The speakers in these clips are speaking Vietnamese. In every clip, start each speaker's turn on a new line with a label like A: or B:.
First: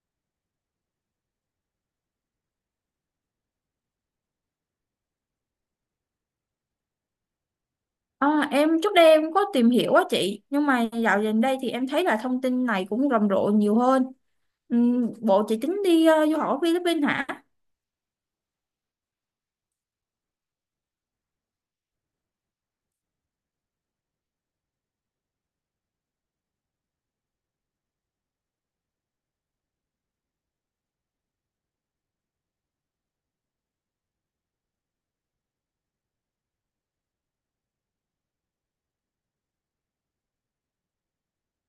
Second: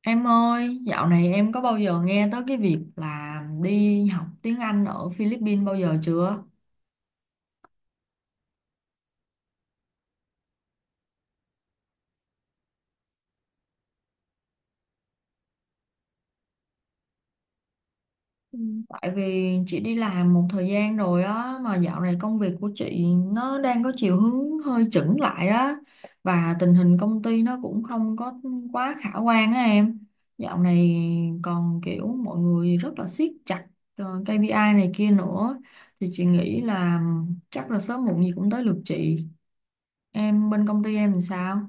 A: Em ơi, dạo này em có bao giờ nghe tới cái việc là đi học tiếng Anh ở Philippines bao giờ chưa?
B: Em trước đây em có tìm hiểu á chị, nhưng mà dạo gần đây thì em thấy là thông tin này cũng rầm rộ nhiều hơn. Bộ chị tính đi du học ở Philippines hả?
A: Ừ. Tại vì chị đi làm một thời gian rồi á, mà dạo này công việc của chị nó đang có chiều hướng hơi chững lại á, và tình hình công ty nó cũng không có quá khả quan á em. Dạo này còn kiểu mọi người rất là siết chặt KPI này kia nữa, thì chị nghĩ là chắc là sớm muộn gì cũng tới lượt chị. Em bên công ty em làm sao?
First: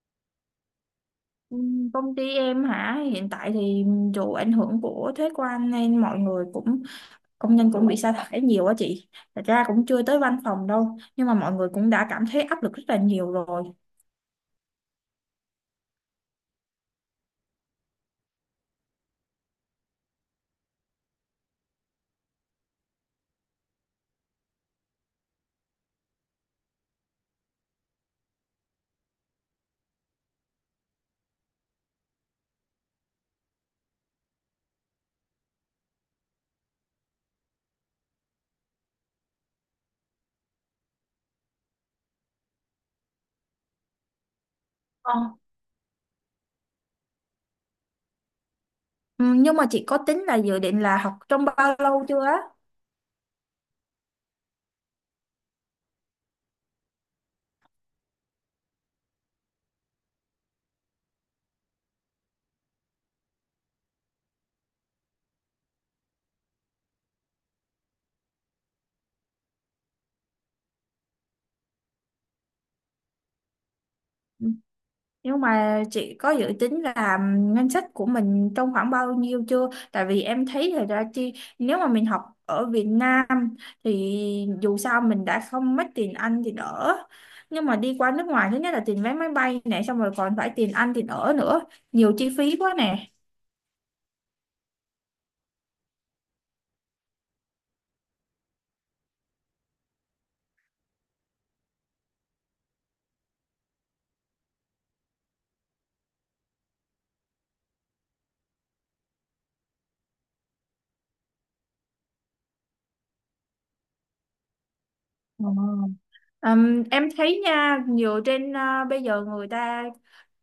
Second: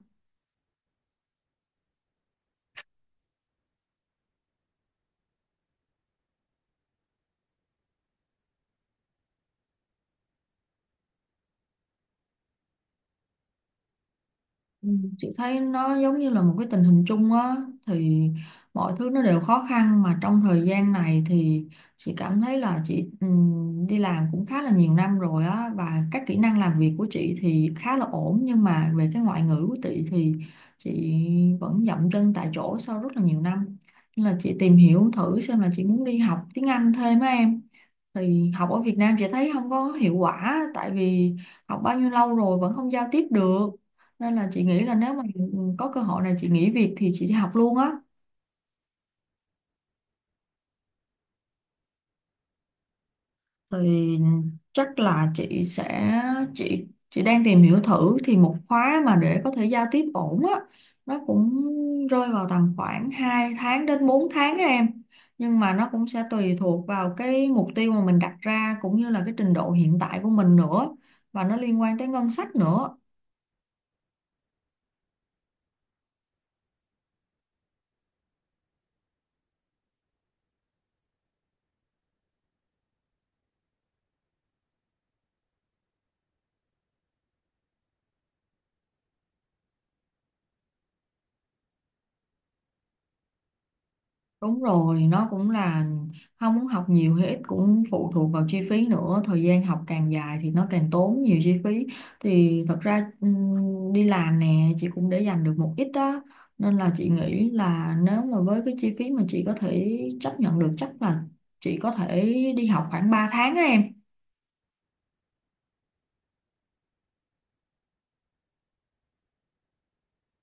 B: Công ty em hả? Hiện tại thì dù ảnh hưởng của thuế quan nên mọi người cũng, công nhân cũng bị sa thải nhiều á chị. Thật ra cũng chưa tới văn phòng đâu, nhưng mà mọi người cũng đã cảm thấy áp lực rất là nhiều rồi.
A: Ừ, chị thấy nó giống như là một cái tình hình chung á thì mọi thứ nó đều khó khăn mà trong thời gian này thì chị cảm thấy là chị đi làm cũng khá là nhiều năm rồi á, và các kỹ năng làm việc của chị thì khá là ổn, nhưng mà về cái ngoại ngữ của chị thì chị vẫn dậm chân tại chỗ sau rất là nhiều năm, nên là chị tìm hiểu thử xem là chị muốn đi học tiếng Anh thêm á em. Thì học ở Việt Nam chị thấy không có hiệu quả tại vì học bao nhiêu lâu rồi vẫn không giao tiếp được, nên là chị nghĩ là nếu
B: Ờ.
A: mà có cơ hội này chị nghỉ việc thì chị đi học luôn á.
B: Nhưng mà chị có tính là dự định là học trong bao lâu chưa á?
A: Thì chắc là chị sẽ chị chị đang tìm hiểu thử thì một khóa mà để có thể giao tiếp ổn á, nó cũng rơi vào tầm khoảng 2 tháng đến 4 tháng á em, nhưng mà nó cũng sẽ tùy thuộc vào cái mục tiêu mà mình đặt ra cũng như là cái trình độ hiện tại của mình nữa, và nó liên quan tới ngân sách nữa.
B: Nhưng mà chị có dự tính là ngân sách của mình trong khoảng bao nhiêu chưa? Tại vì em thấy là ra chi, nếu mà mình học ở Việt Nam thì dù sao mình đã không mất tiền ăn thì ở. Nhưng mà đi qua nước ngoài, thứ nhất là tiền vé máy bay nè, xong rồi còn phải tiền ăn tiền ở nữa, nhiều chi phí quá nè.
A: Đúng rồi, nó cũng là không muốn học nhiều hay ít cũng phụ thuộc vào chi phí nữa. Thời gian học càng dài thì nó càng tốn nhiều chi phí. Thì thật ra đi làm nè, chị cũng để dành được một ít đó. Nên là chị nghĩ là nếu mà với cái chi phí mà chị có thể chấp nhận được chắc là chị có thể đi học khoảng 3 tháng á em.
B: Ờ. Em thấy nha, nhiều trên bây giờ người ta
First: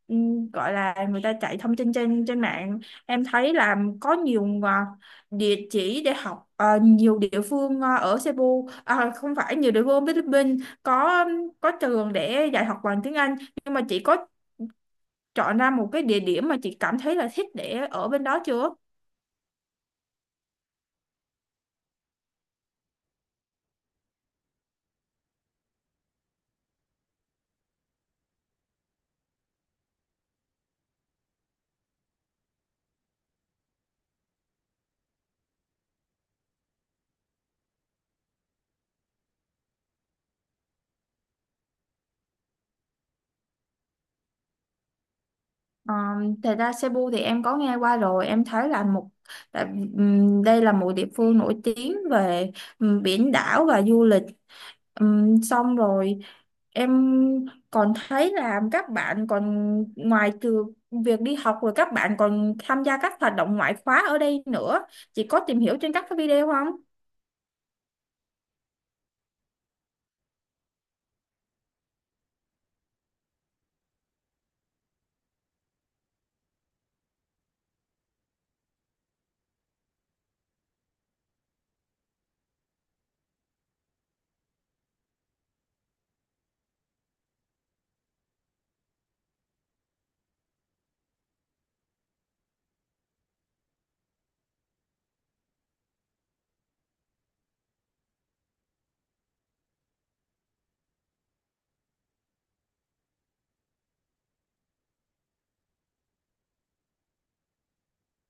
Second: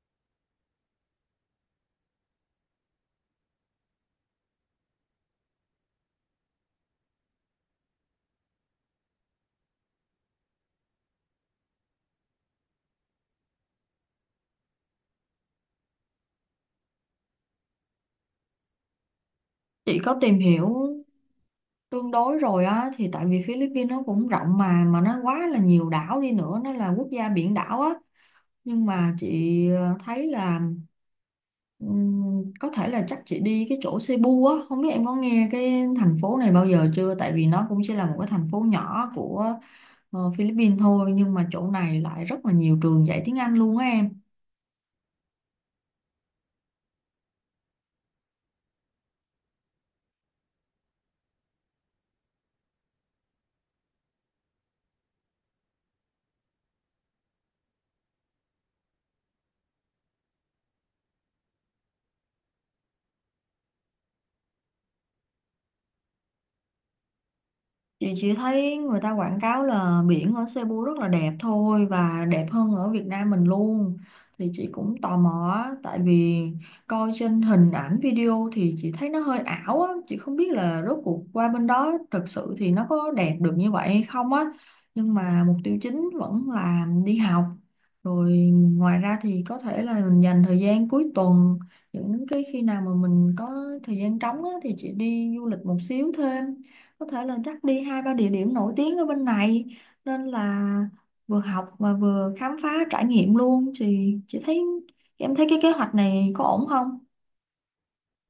B: gọi là người ta chạy thông tin trên trên mạng, em thấy là có nhiều địa chỉ để học, nhiều địa phương, ở Cebu, à, không phải, nhiều địa phương ở Philippines có trường để dạy học bằng tiếng Anh, nhưng mà chị có chọn ra một cái địa điểm mà chị cảm thấy là thích để ở bên đó chưa?
A: Chị có tìm hiểu tương đối rồi á, thì tại vì Philippines nó cũng rộng mà nó quá là nhiều đảo đi nữa, nó là quốc gia biển đảo á, nhưng mà chị thấy là có thể là chắc chị đi cái chỗ Cebu á, không biết em có nghe cái thành phố này bao giờ chưa, tại vì nó cũng chỉ là một cái thành phố nhỏ của Philippines thôi, nhưng mà chỗ này lại rất là nhiều trường dạy tiếng Anh luôn á em.
B: Ờ, thật ra Cebu thì em có nghe qua rồi. Em thấy là một, tại, đây là một địa phương nổi tiếng về biển đảo và du lịch. Xong rồi em còn thấy là các bạn còn, ngoài từ việc đi học rồi, các bạn còn tham gia các hoạt động ngoại khóa ở đây nữa. Chị có tìm hiểu trên các cái video không?
A: Chị chỉ thấy người ta quảng cáo là biển ở Cebu rất là đẹp thôi và đẹp hơn ở Việt Nam mình luôn. Thì chị cũng tò mò á, tại vì coi trên hình ảnh video thì chị thấy nó hơi ảo á, chị không biết là rốt cuộc qua bên đó thực sự thì nó có đẹp được như vậy hay không á. Nhưng mà mục tiêu chính vẫn là đi học. Rồi ngoài ra thì có thể là mình dành thời gian cuối tuần, những cái khi nào mà mình có thời gian trống á, thì chị đi du lịch một xíu thêm, có thể là chắc đi hai ba địa điểm nổi tiếng ở bên này, nên là vừa học và vừa khám phá trải nghiệm luôn thì chị thấy em thấy cái kế hoạch này có ổn không?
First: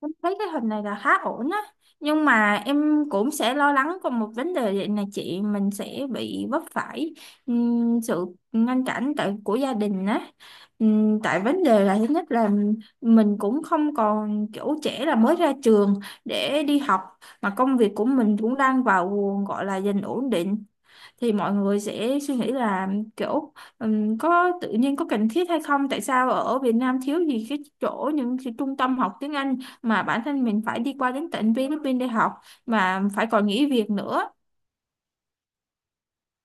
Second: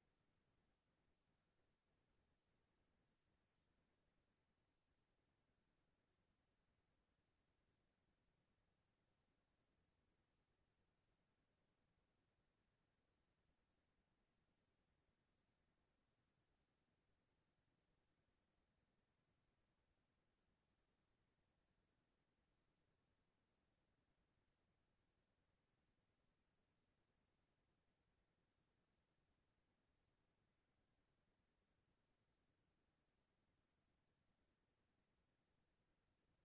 B: Em thấy cái hình này là khá ổn á, nhưng mà em cũng sẽ lo lắng còn một vấn đề, vậy là chị mình sẽ bị vấp phải sự ngăn cản tại của gia đình á. Tại vấn đề là, thứ nhất là mình cũng không còn kiểu trẻ là mới ra trường để đi học, mà công việc của mình cũng đang vào, gọi là dần ổn định, thì mọi người sẽ suy nghĩ là kiểu có tự nhiên có cần thiết hay không, tại sao ở Việt Nam thiếu gì cái chỗ, những cái trung tâm học tiếng Anh, mà bản thân mình phải đi qua đến tận Philippines để học, mà phải còn nghỉ việc nữa.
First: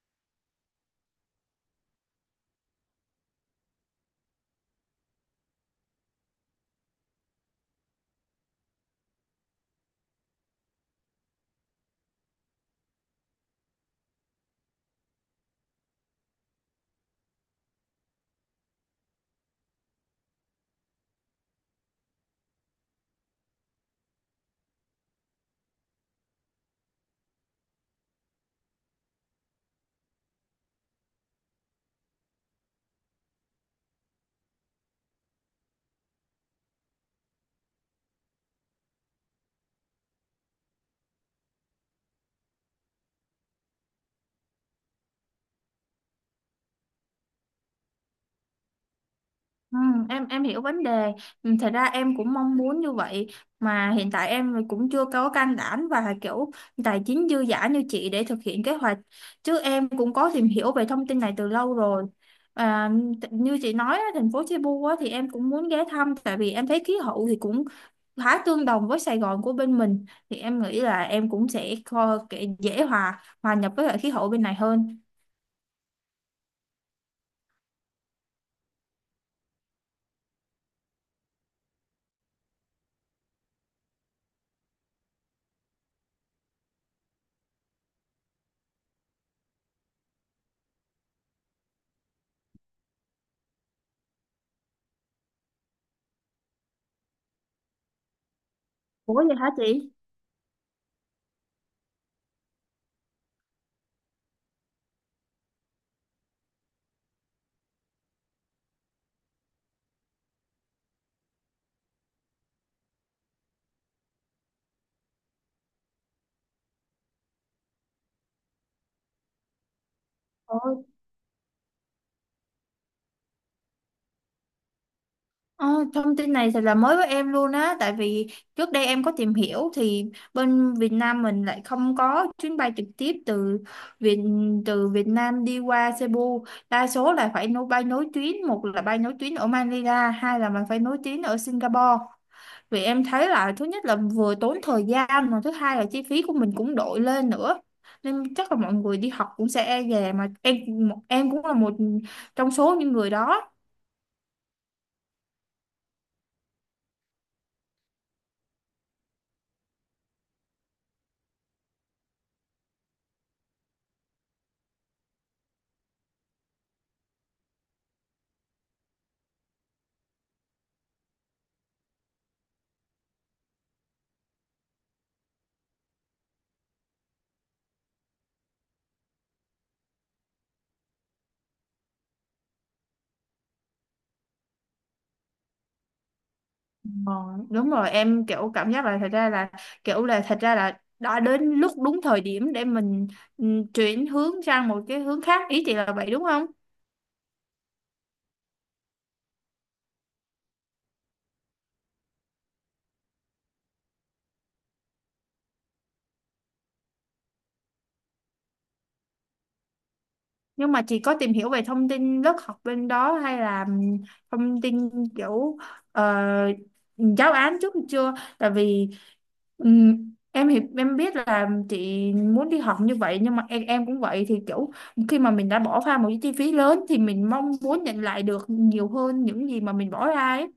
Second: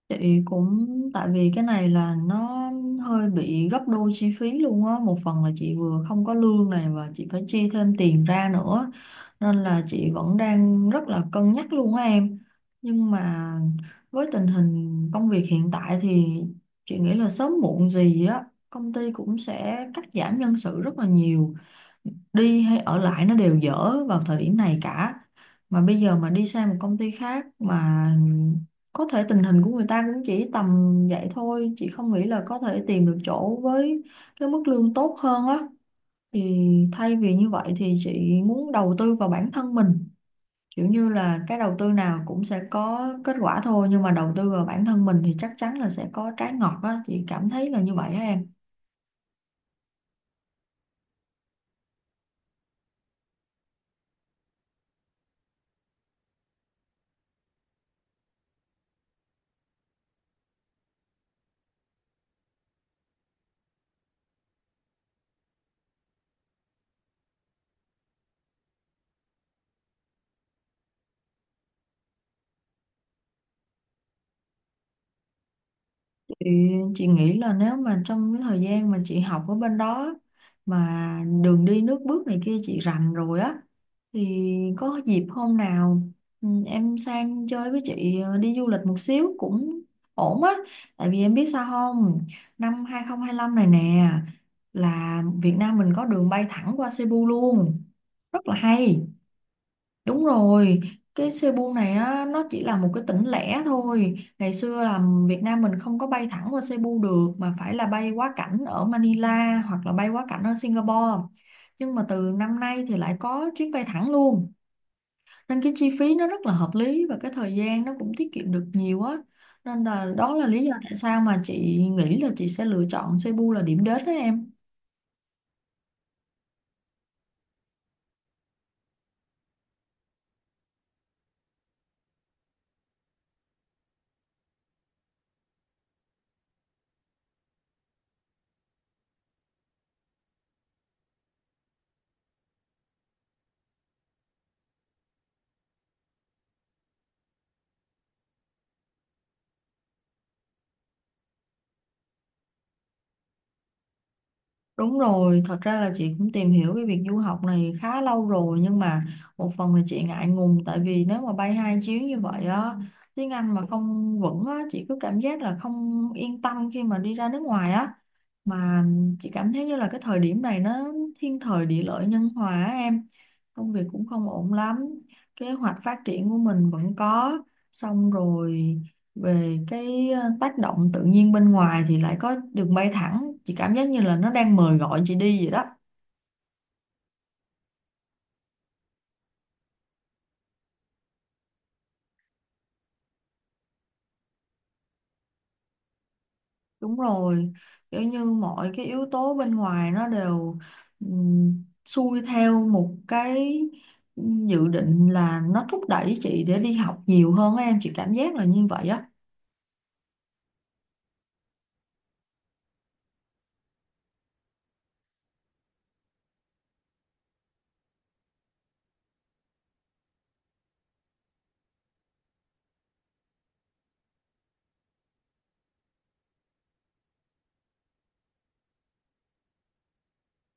A: Chị cũng tại vì cái này là nó hơi bị gấp đôi chi phí luôn á, một phần là chị vừa không có lương này và chị phải chi thêm tiền ra nữa, nên là chị vẫn đang rất là cân nhắc luôn á em. Nhưng mà với tình hình công việc hiện tại thì chị nghĩ là sớm muộn gì á, công ty cũng sẽ cắt giảm nhân sự rất là nhiều, đi hay ở lại nó đều dở vào thời điểm này cả. Mà bây giờ mà đi sang một công ty khác mà có thể tình hình của người ta cũng chỉ tầm vậy thôi, chị không nghĩ là có thể tìm được chỗ với cái mức lương tốt hơn á. Thì thay vì như vậy thì chị muốn đầu tư vào bản thân mình, kiểu như là cái đầu tư nào cũng sẽ có kết quả thôi, nhưng mà đầu tư vào bản thân mình thì chắc chắn là sẽ có trái ngọt á, chị cảm thấy là như vậy á em.
B: Ừ, em hiểu vấn đề. Ừ, thật ra em cũng mong muốn như vậy, mà hiện tại em cũng chưa có can đảm và kiểu tài chính dư dả như chị để thực hiện kế hoạch, chứ em cũng có tìm hiểu về thông tin này từ lâu rồi. à, Như chị nói á, thành phố Cebu á, thì em cũng muốn ghé thăm, tại vì em thấy khí hậu thì cũng khá tương đồng với Sài Gòn của bên mình, thì em nghĩ là em cũng sẽ dễ hòa hòa nhập với lại khí hậu bên này hơn.
A: Thì chị nghĩ là nếu mà trong cái thời gian mà chị học ở bên đó mà đường đi nước bước này kia chị rành rồi á, thì có dịp hôm nào ừ, em sang chơi với chị đi du lịch một xíu cũng ổn á, tại vì em biết sao không, năm 2025 này nè là Việt Nam mình có đường bay thẳng qua Cebu luôn, rất là hay.
B: Ủa vậy hả chị?
A: Đúng rồi, cái Cebu này á, nó chỉ là một cái tỉnh lẻ thôi. Ngày xưa là Việt Nam mình không có bay thẳng qua Cebu được mà phải là bay quá cảnh ở Manila hoặc là bay quá cảnh ở Singapore. Nhưng mà từ năm nay thì lại có chuyến bay thẳng luôn. Nên cái chi phí nó rất là hợp lý và cái thời gian nó cũng tiết kiệm được nhiều á. Nên là đó là lý do tại sao mà chị nghĩ là chị sẽ lựa chọn Cebu là điểm đến đó em.
B: Ờ, thông tin này thật là mới với em luôn á, tại vì trước đây em có tìm hiểu thì bên Việt Nam mình lại không có chuyến bay trực tiếp từ Việt từ Việt Nam đi qua Cebu, đa số là phải nối bay nối tuyến, một là bay nối tuyến ở Manila, hai là mình phải nối tuyến ở Singapore, vì em thấy là thứ nhất là vừa tốn thời gian, mà thứ hai là chi phí của mình cũng đội lên nữa, nên chắc là mọi người đi học cũng sẽ e dè mà. Em cũng là một trong số những người đó.
A: Đúng rồi, thật ra là chị cũng tìm hiểu cái việc du học này khá lâu rồi, nhưng mà một phần là chị ngại ngùng tại vì nếu mà bay hai chuyến như vậy á, tiếng Anh mà không vững á, chị cứ cảm giác là không yên tâm khi mà đi ra nước ngoài á. Mà chị cảm thấy như là cái thời điểm này nó thiên thời địa lợi nhân hòa á em, công việc cũng không ổn lắm, kế hoạch phát triển của mình vẫn có, xong rồi về cái tác động tự nhiên bên ngoài thì lại có đường bay thẳng, chị cảm giác như là nó đang mời gọi chị đi vậy đó.
B: Ờ, đúng rồi, em kiểu cảm giác là thật ra là, đã đến lúc đúng thời điểm để mình, ừ, chuyển hướng sang một cái hướng khác, ý chị là vậy đúng không?
A: Đúng rồi, kiểu như mọi cái yếu tố bên ngoài nó đều xuôi theo một cái dự định, là nó thúc đẩy chị để đi học nhiều hơn á em, chị cảm giác là như vậy á.
B: Nhưng mà chị có tìm hiểu về thông tin lớp học bên đó hay là, ừ, thông tin kiểu, ờ, giáo án trước chưa? Tại vì, ừ, em hiểu, em biết là chị muốn đi học như vậy, nhưng mà em cũng vậy, thì kiểu khi mà mình đã bỏ ra một cái chi phí lớn thì mình mong muốn nhận lại được nhiều hơn những gì mà mình bỏ ra ấy.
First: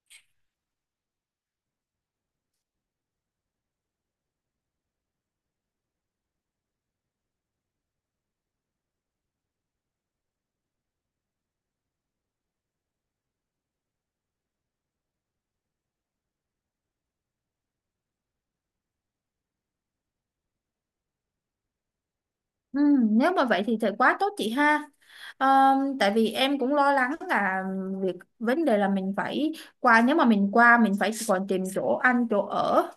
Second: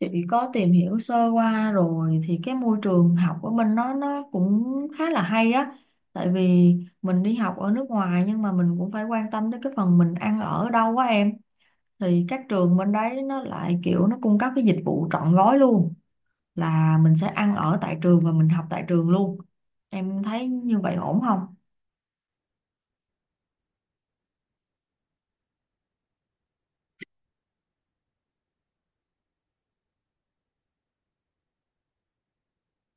A: Chị có tìm hiểu sơ qua rồi thì cái môi trường học ở bên nó cũng khá là hay á. Tại vì mình đi học ở nước ngoài nhưng mà mình cũng phải quan tâm đến cái phần mình ăn ở ở đâu quá em. Thì các trường bên đấy nó lại kiểu nó cung cấp cái dịch vụ trọn gói luôn, là mình sẽ ăn ở tại trường và mình học tại trường luôn. Em thấy như vậy ổn không?
B: Ừ, nếu mà vậy thì thật quá tốt chị ha. Ờ, tại vì em cũng lo lắng là việc vấn đề là mình phải qua, nếu mà mình qua mình phải còn tìm chỗ ăn chỗ ở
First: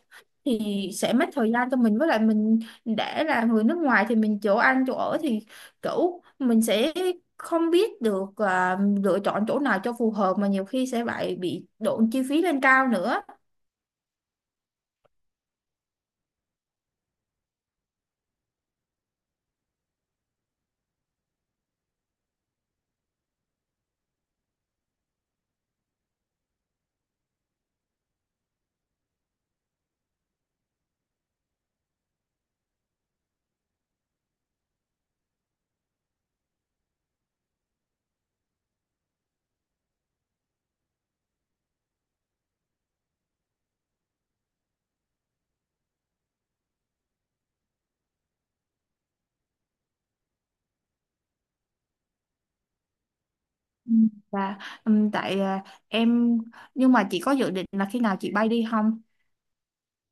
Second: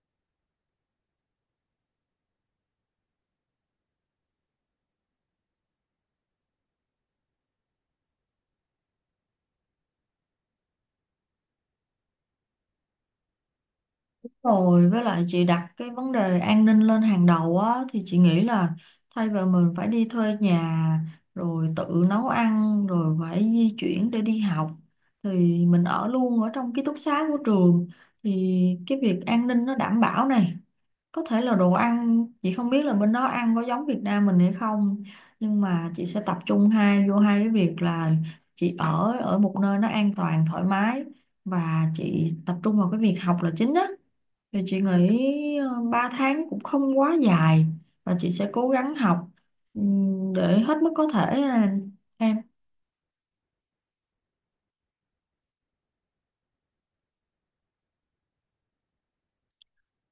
B: thì sẽ mất thời gian cho mình, với lại mình để là người nước ngoài thì mình chỗ ăn chỗ ở thì kiểu mình sẽ không biết được, lựa chọn chỗ nào cho phù hợp, mà nhiều khi sẽ lại bị độn chi phí lên cao nữa.
A: Rồi với lại chị đặt cái vấn đề an ninh lên hàng đầu á, thì chị nghĩ là thay vì mình phải đi thuê nhà rồi tự nấu ăn rồi phải di chuyển để đi học thì mình ở luôn ở trong ký túc xá của trường, thì cái việc an ninh nó đảm bảo này, có thể là đồ ăn chị không biết là bên đó ăn có giống Việt Nam mình hay không, nhưng mà chị sẽ tập trung hai vô hai cái việc là chị ở ở một nơi nó an toàn thoải mái và chị tập trung vào cái việc học là chính á. Thì chị nghĩ 3 tháng cũng không quá dài và chị sẽ cố gắng học để hết mức có thể là em.
B: Ừ, và tại, em, nhưng mà chị có dự định là khi nào chị bay đi không?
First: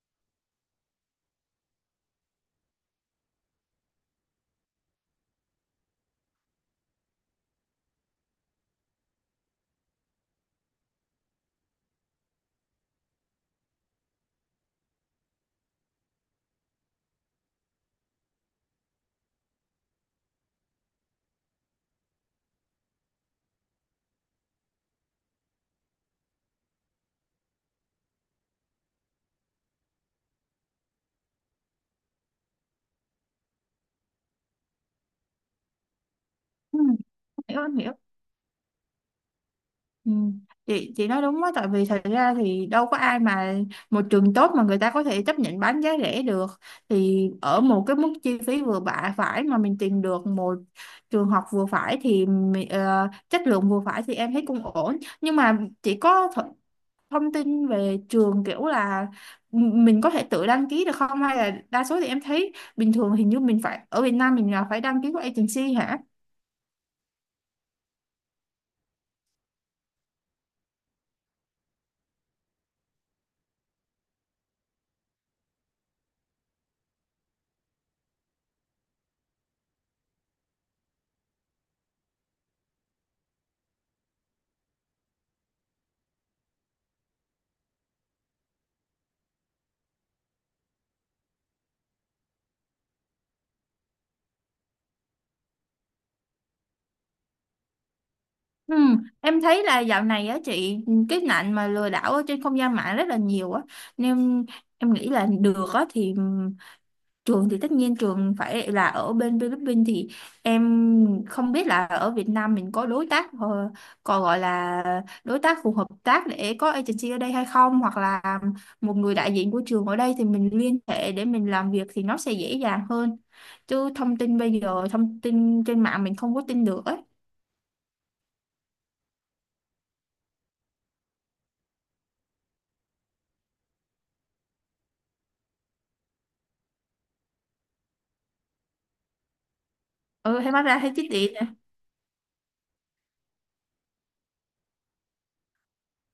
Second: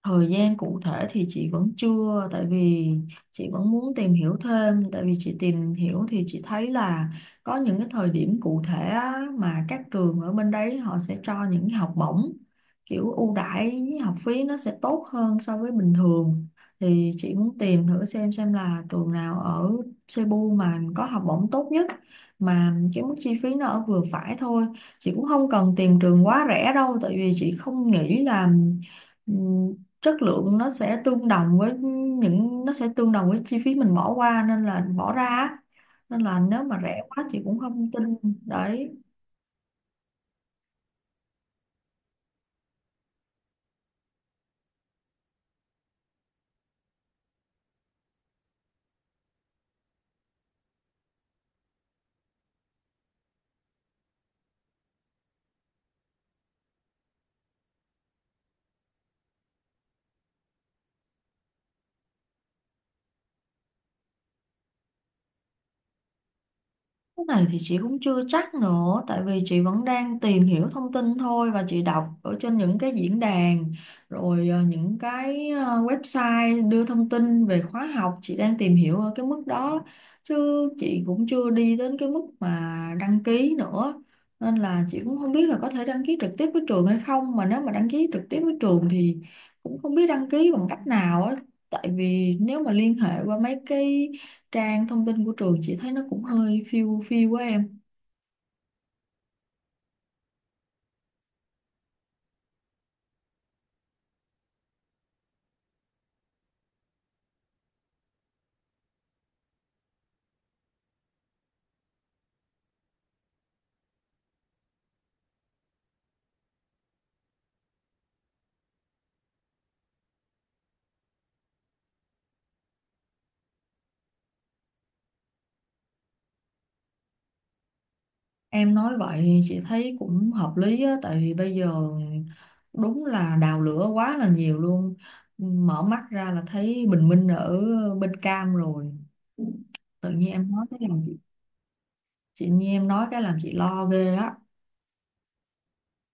A: Thời gian cụ thể thì chị vẫn chưa, tại vì chị vẫn muốn tìm hiểu thêm, tại vì chị tìm hiểu thì chị thấy là có những cái thời điểm cụ thể á, mà các trường ở bên đấy họ sẽ cho những học bổng kiểu ưu đãi học phí nó sẽ tốt hơn so với bình thường. Thì chị muốn tìm thử xem là trường nào ở Cebu mà có học bổng tốt nhất mà cái mức chi phí nó ở vừa phải thôi. Chị cũng không cần tìm trường quá rẻ đâu, tại vì chị không nghĩ là chất lượng nó sẽ tương đồng với chi phí mình bỏ qua nên là bỏ ra á. Nên là nếu mà
B: Ừ,
A: rẻ quá chị cũng
B: hiểu, em
A: không
B: hiểu.
A: tin đấy.
B: Ừ. Chị nói đúng á, tại vì thật ra thì đâu có ai mà một trường tốt mà người ta có thể chấp nhận bán giá rẻ được, thì ở một cái mức chi phí vừa bạ phải mà mình tìm được một trường học vừa phải thì chất lượng vừa phải thì em thấy cũng ổn. Nhưng mà chị có thông tin về trường kiểu là mình có thể tự đăng ký được không, hay là đa số thì em thấy bình thường hình như mình phải, ở Việt Nam mình là phải đăng ký qua agency hả?
A: Cái này thì chị cũng chưa chắc nữa, tại vì chị vẫn đang tìm hiểu thông tin thôi và chị đọc ở trên những cái diễn đàn, rồi những cái website đưa thông tin về khóa học, chị đang tìm hiểu ở cái mức đó, chứ chị cũng chưa đi đến cái mức mà đăng ký nữa. Nên là chị cũng không biết là có thể đăng ký trực tiếp với trường hay không, mà nếu mà đăng ký trực tiếp với trường thì cũng không biết đăng ký bằng cách nào á. Tại vì nếu mà liên hệ qua mấy cái trang thông tin của trường chị thấy nó cũng hơi phiêu phiêu quá em.
B: Ừ, em thấy là dạo này á chị, cái nạn mà lừa đảo ở trên không gian mạng rất là nhiều á, nên em nghĩ là được á thì trường thì tất nhiên trường phải là ở bên Philippines, thì em không biết là ở Việt Nam mình có đối tác còn gọi là đối tác phù hợp tác để có agency ở đây hay không, hoặc là một người đại diện của trường ở đây thì mình liên hệ để mình làm việc thì nó sẽ dễ dàng hơn, chứ thông tin bây giờ, thông tin trên mạng mình không có tin được ấy.
A: Em nói vậy chị thấy cũng hợp lý á, tại vì bây giờ đúng là đào lửa quá là nhiều luôn, mở mắt ra là thấy bình minh ở bên cam rồi, tự nhiên
B: Ừ,
A: em
B: em nói
A: nói cái
B: ra thấy
A: làm
B: chứ,
A: chị lo ghê á.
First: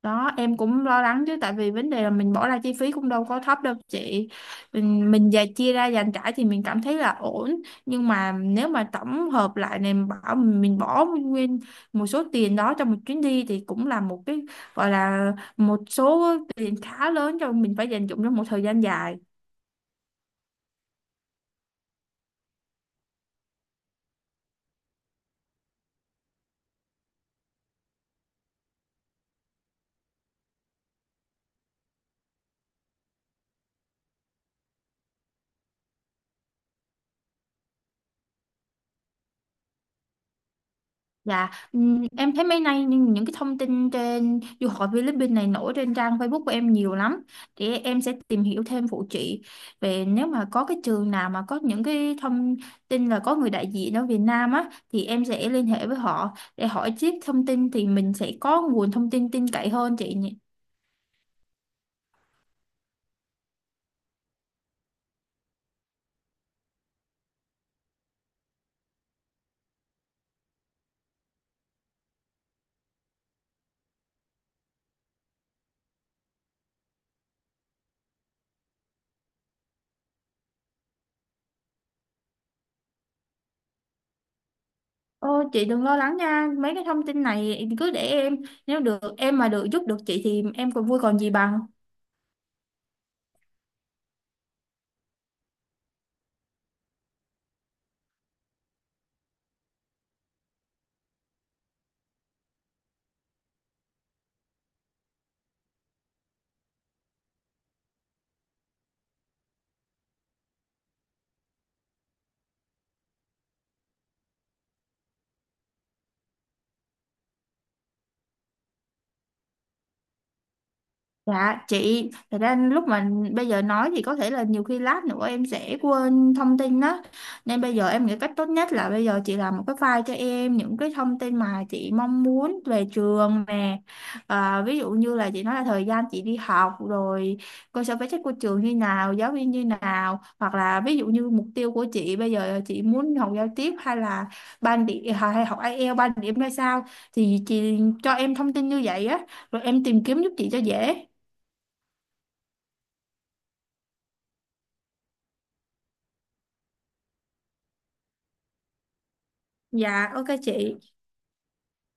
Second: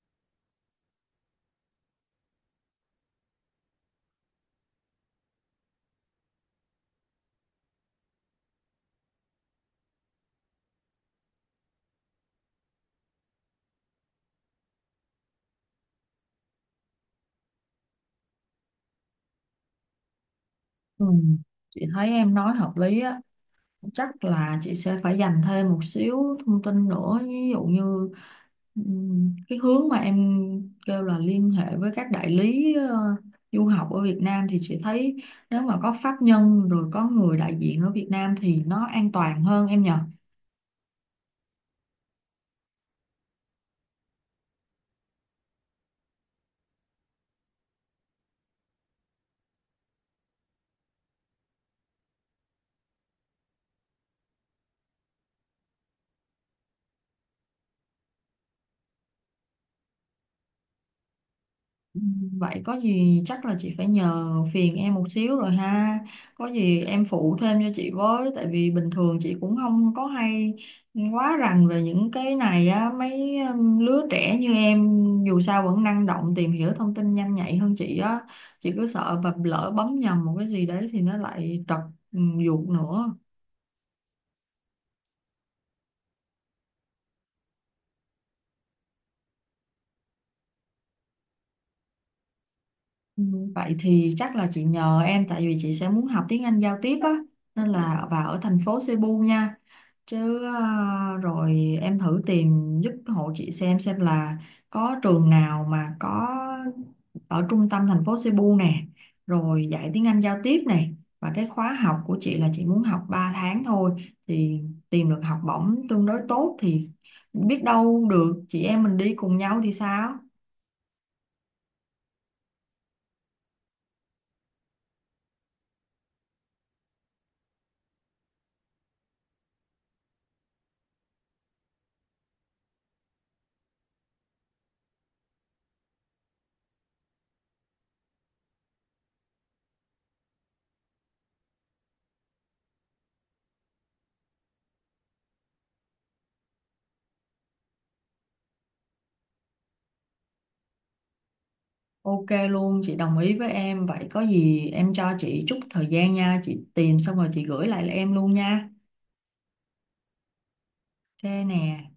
B: đó, em cũng lo lắng chứ, tại vì vấn đề là mình bỏ ra chi phí cũng đâu có thấp đâu chị. Mình dành chia ra dành trải thì mình cảm thấy là ổn, nhưng mà nếu mà tổng hợp lại này, mình bảo mình bỏ nguyên một số tiền đó cho một chuyến đi thì cũng là một cái, gọi là, một số tiền khá lớn cho mình phải dành dụm trong một thời gian dài.
A: Ừ. Chị thấy em nói hợp lý á, chắc là chị sẽ phải dành thêm một xíu thông tin nữa, ví dụ như cái hướng mà em kêu là liên hệ với các đại lý du học ở Việt Nam, thì chị thấy nếu mà có pháp nhân rồi có người đại diện ở Việt Nam thì nó an toàn hơn em nhỉ.
B: Dạ, em thấy mấy nay những cái thông tin trên du học Philippines này nổi trên trang Facebook của em nhiều lắm. Thì em sẽ tìm hiểu thêm phụ chị về, nếu mà có cái trường nào mà có những cái thông tin là có người đại diện ở Việt Nam á, thì em sẽ liên hệ với họ để hỏi tiếp thông tin, thì mình sẽ có nguồn thông tin tin cậy hơn chị nhỉ.
A: Ừ, vậy có gì chắc là chị phải nhờ phiền em một xíu rồi ha. Có gì em phụ thêm cho chị với, tại vì bình thường chị cũng không có hay quá rành về những cái này á, mấy lứa trẻ như em dù sao vẫn năng động tìm hiểu thông tin nhanh nhạy hơn chị á. Chị cứ sợ và lỡ bấm nhầm một cái gì đấy thì nó lại trật ừ, ruột nữa.
B: Ô, chị đừng lo lắng nha, mấy cái thông tin này cứ để em, nếu được em mà được giúp được chị thì em còn vui còn gì bằng.
A: Ừ, vậy thì chắc là chị nhờ em, tại vì chị sẽ muốn học tiếng Anh giao tiếp á, nên là và ở thành phố Cebu nha, chứ à, rồi em thử tìm giúp hộ chị xem là có trường nào mà có ở trung tâm thành phố Cebu nè, rồi dạy tiếng Anh giao tiếp này, và cái khóa học của chị là chị muốn học 3 tháng thôi, thì tìm được học bổng tương đối tốt thì biết đâu được chị em mình đi cùng nhau thì sao.
B: Dạ chị, thật ra lúc mà bây giờ nói thì có thể là nhiều khi lát nữa em sẽ quên thông tin đó. Nên bây giờ em nghĩ cách tốt nhất là bây giờ chị làm một cái file cho em những cái thông tin mà chị mong muốn về trường nè. À, ví dụ như là chị nói là thời gian chị đi học rồi cơ sở vật chất của trường như nào, giáo viên như nào. Hoặc là ví dụ như mục tiêu của chị bây giờ chị muốn học giao tiếp hay là ban điểm, hay học IELTS ban điểm ra sao, thì chị cho em thông tin như vậy á, rồi em tìm kiếm giúp chị cho dễ.
A: OK luôn, chị đồng ý với em. Vậy có gì em cho chị chút thời gian nha, chị tìm xong rồi chị gửi lại em luôn nha.
B: Dạ, ok chị.
A: OK nè.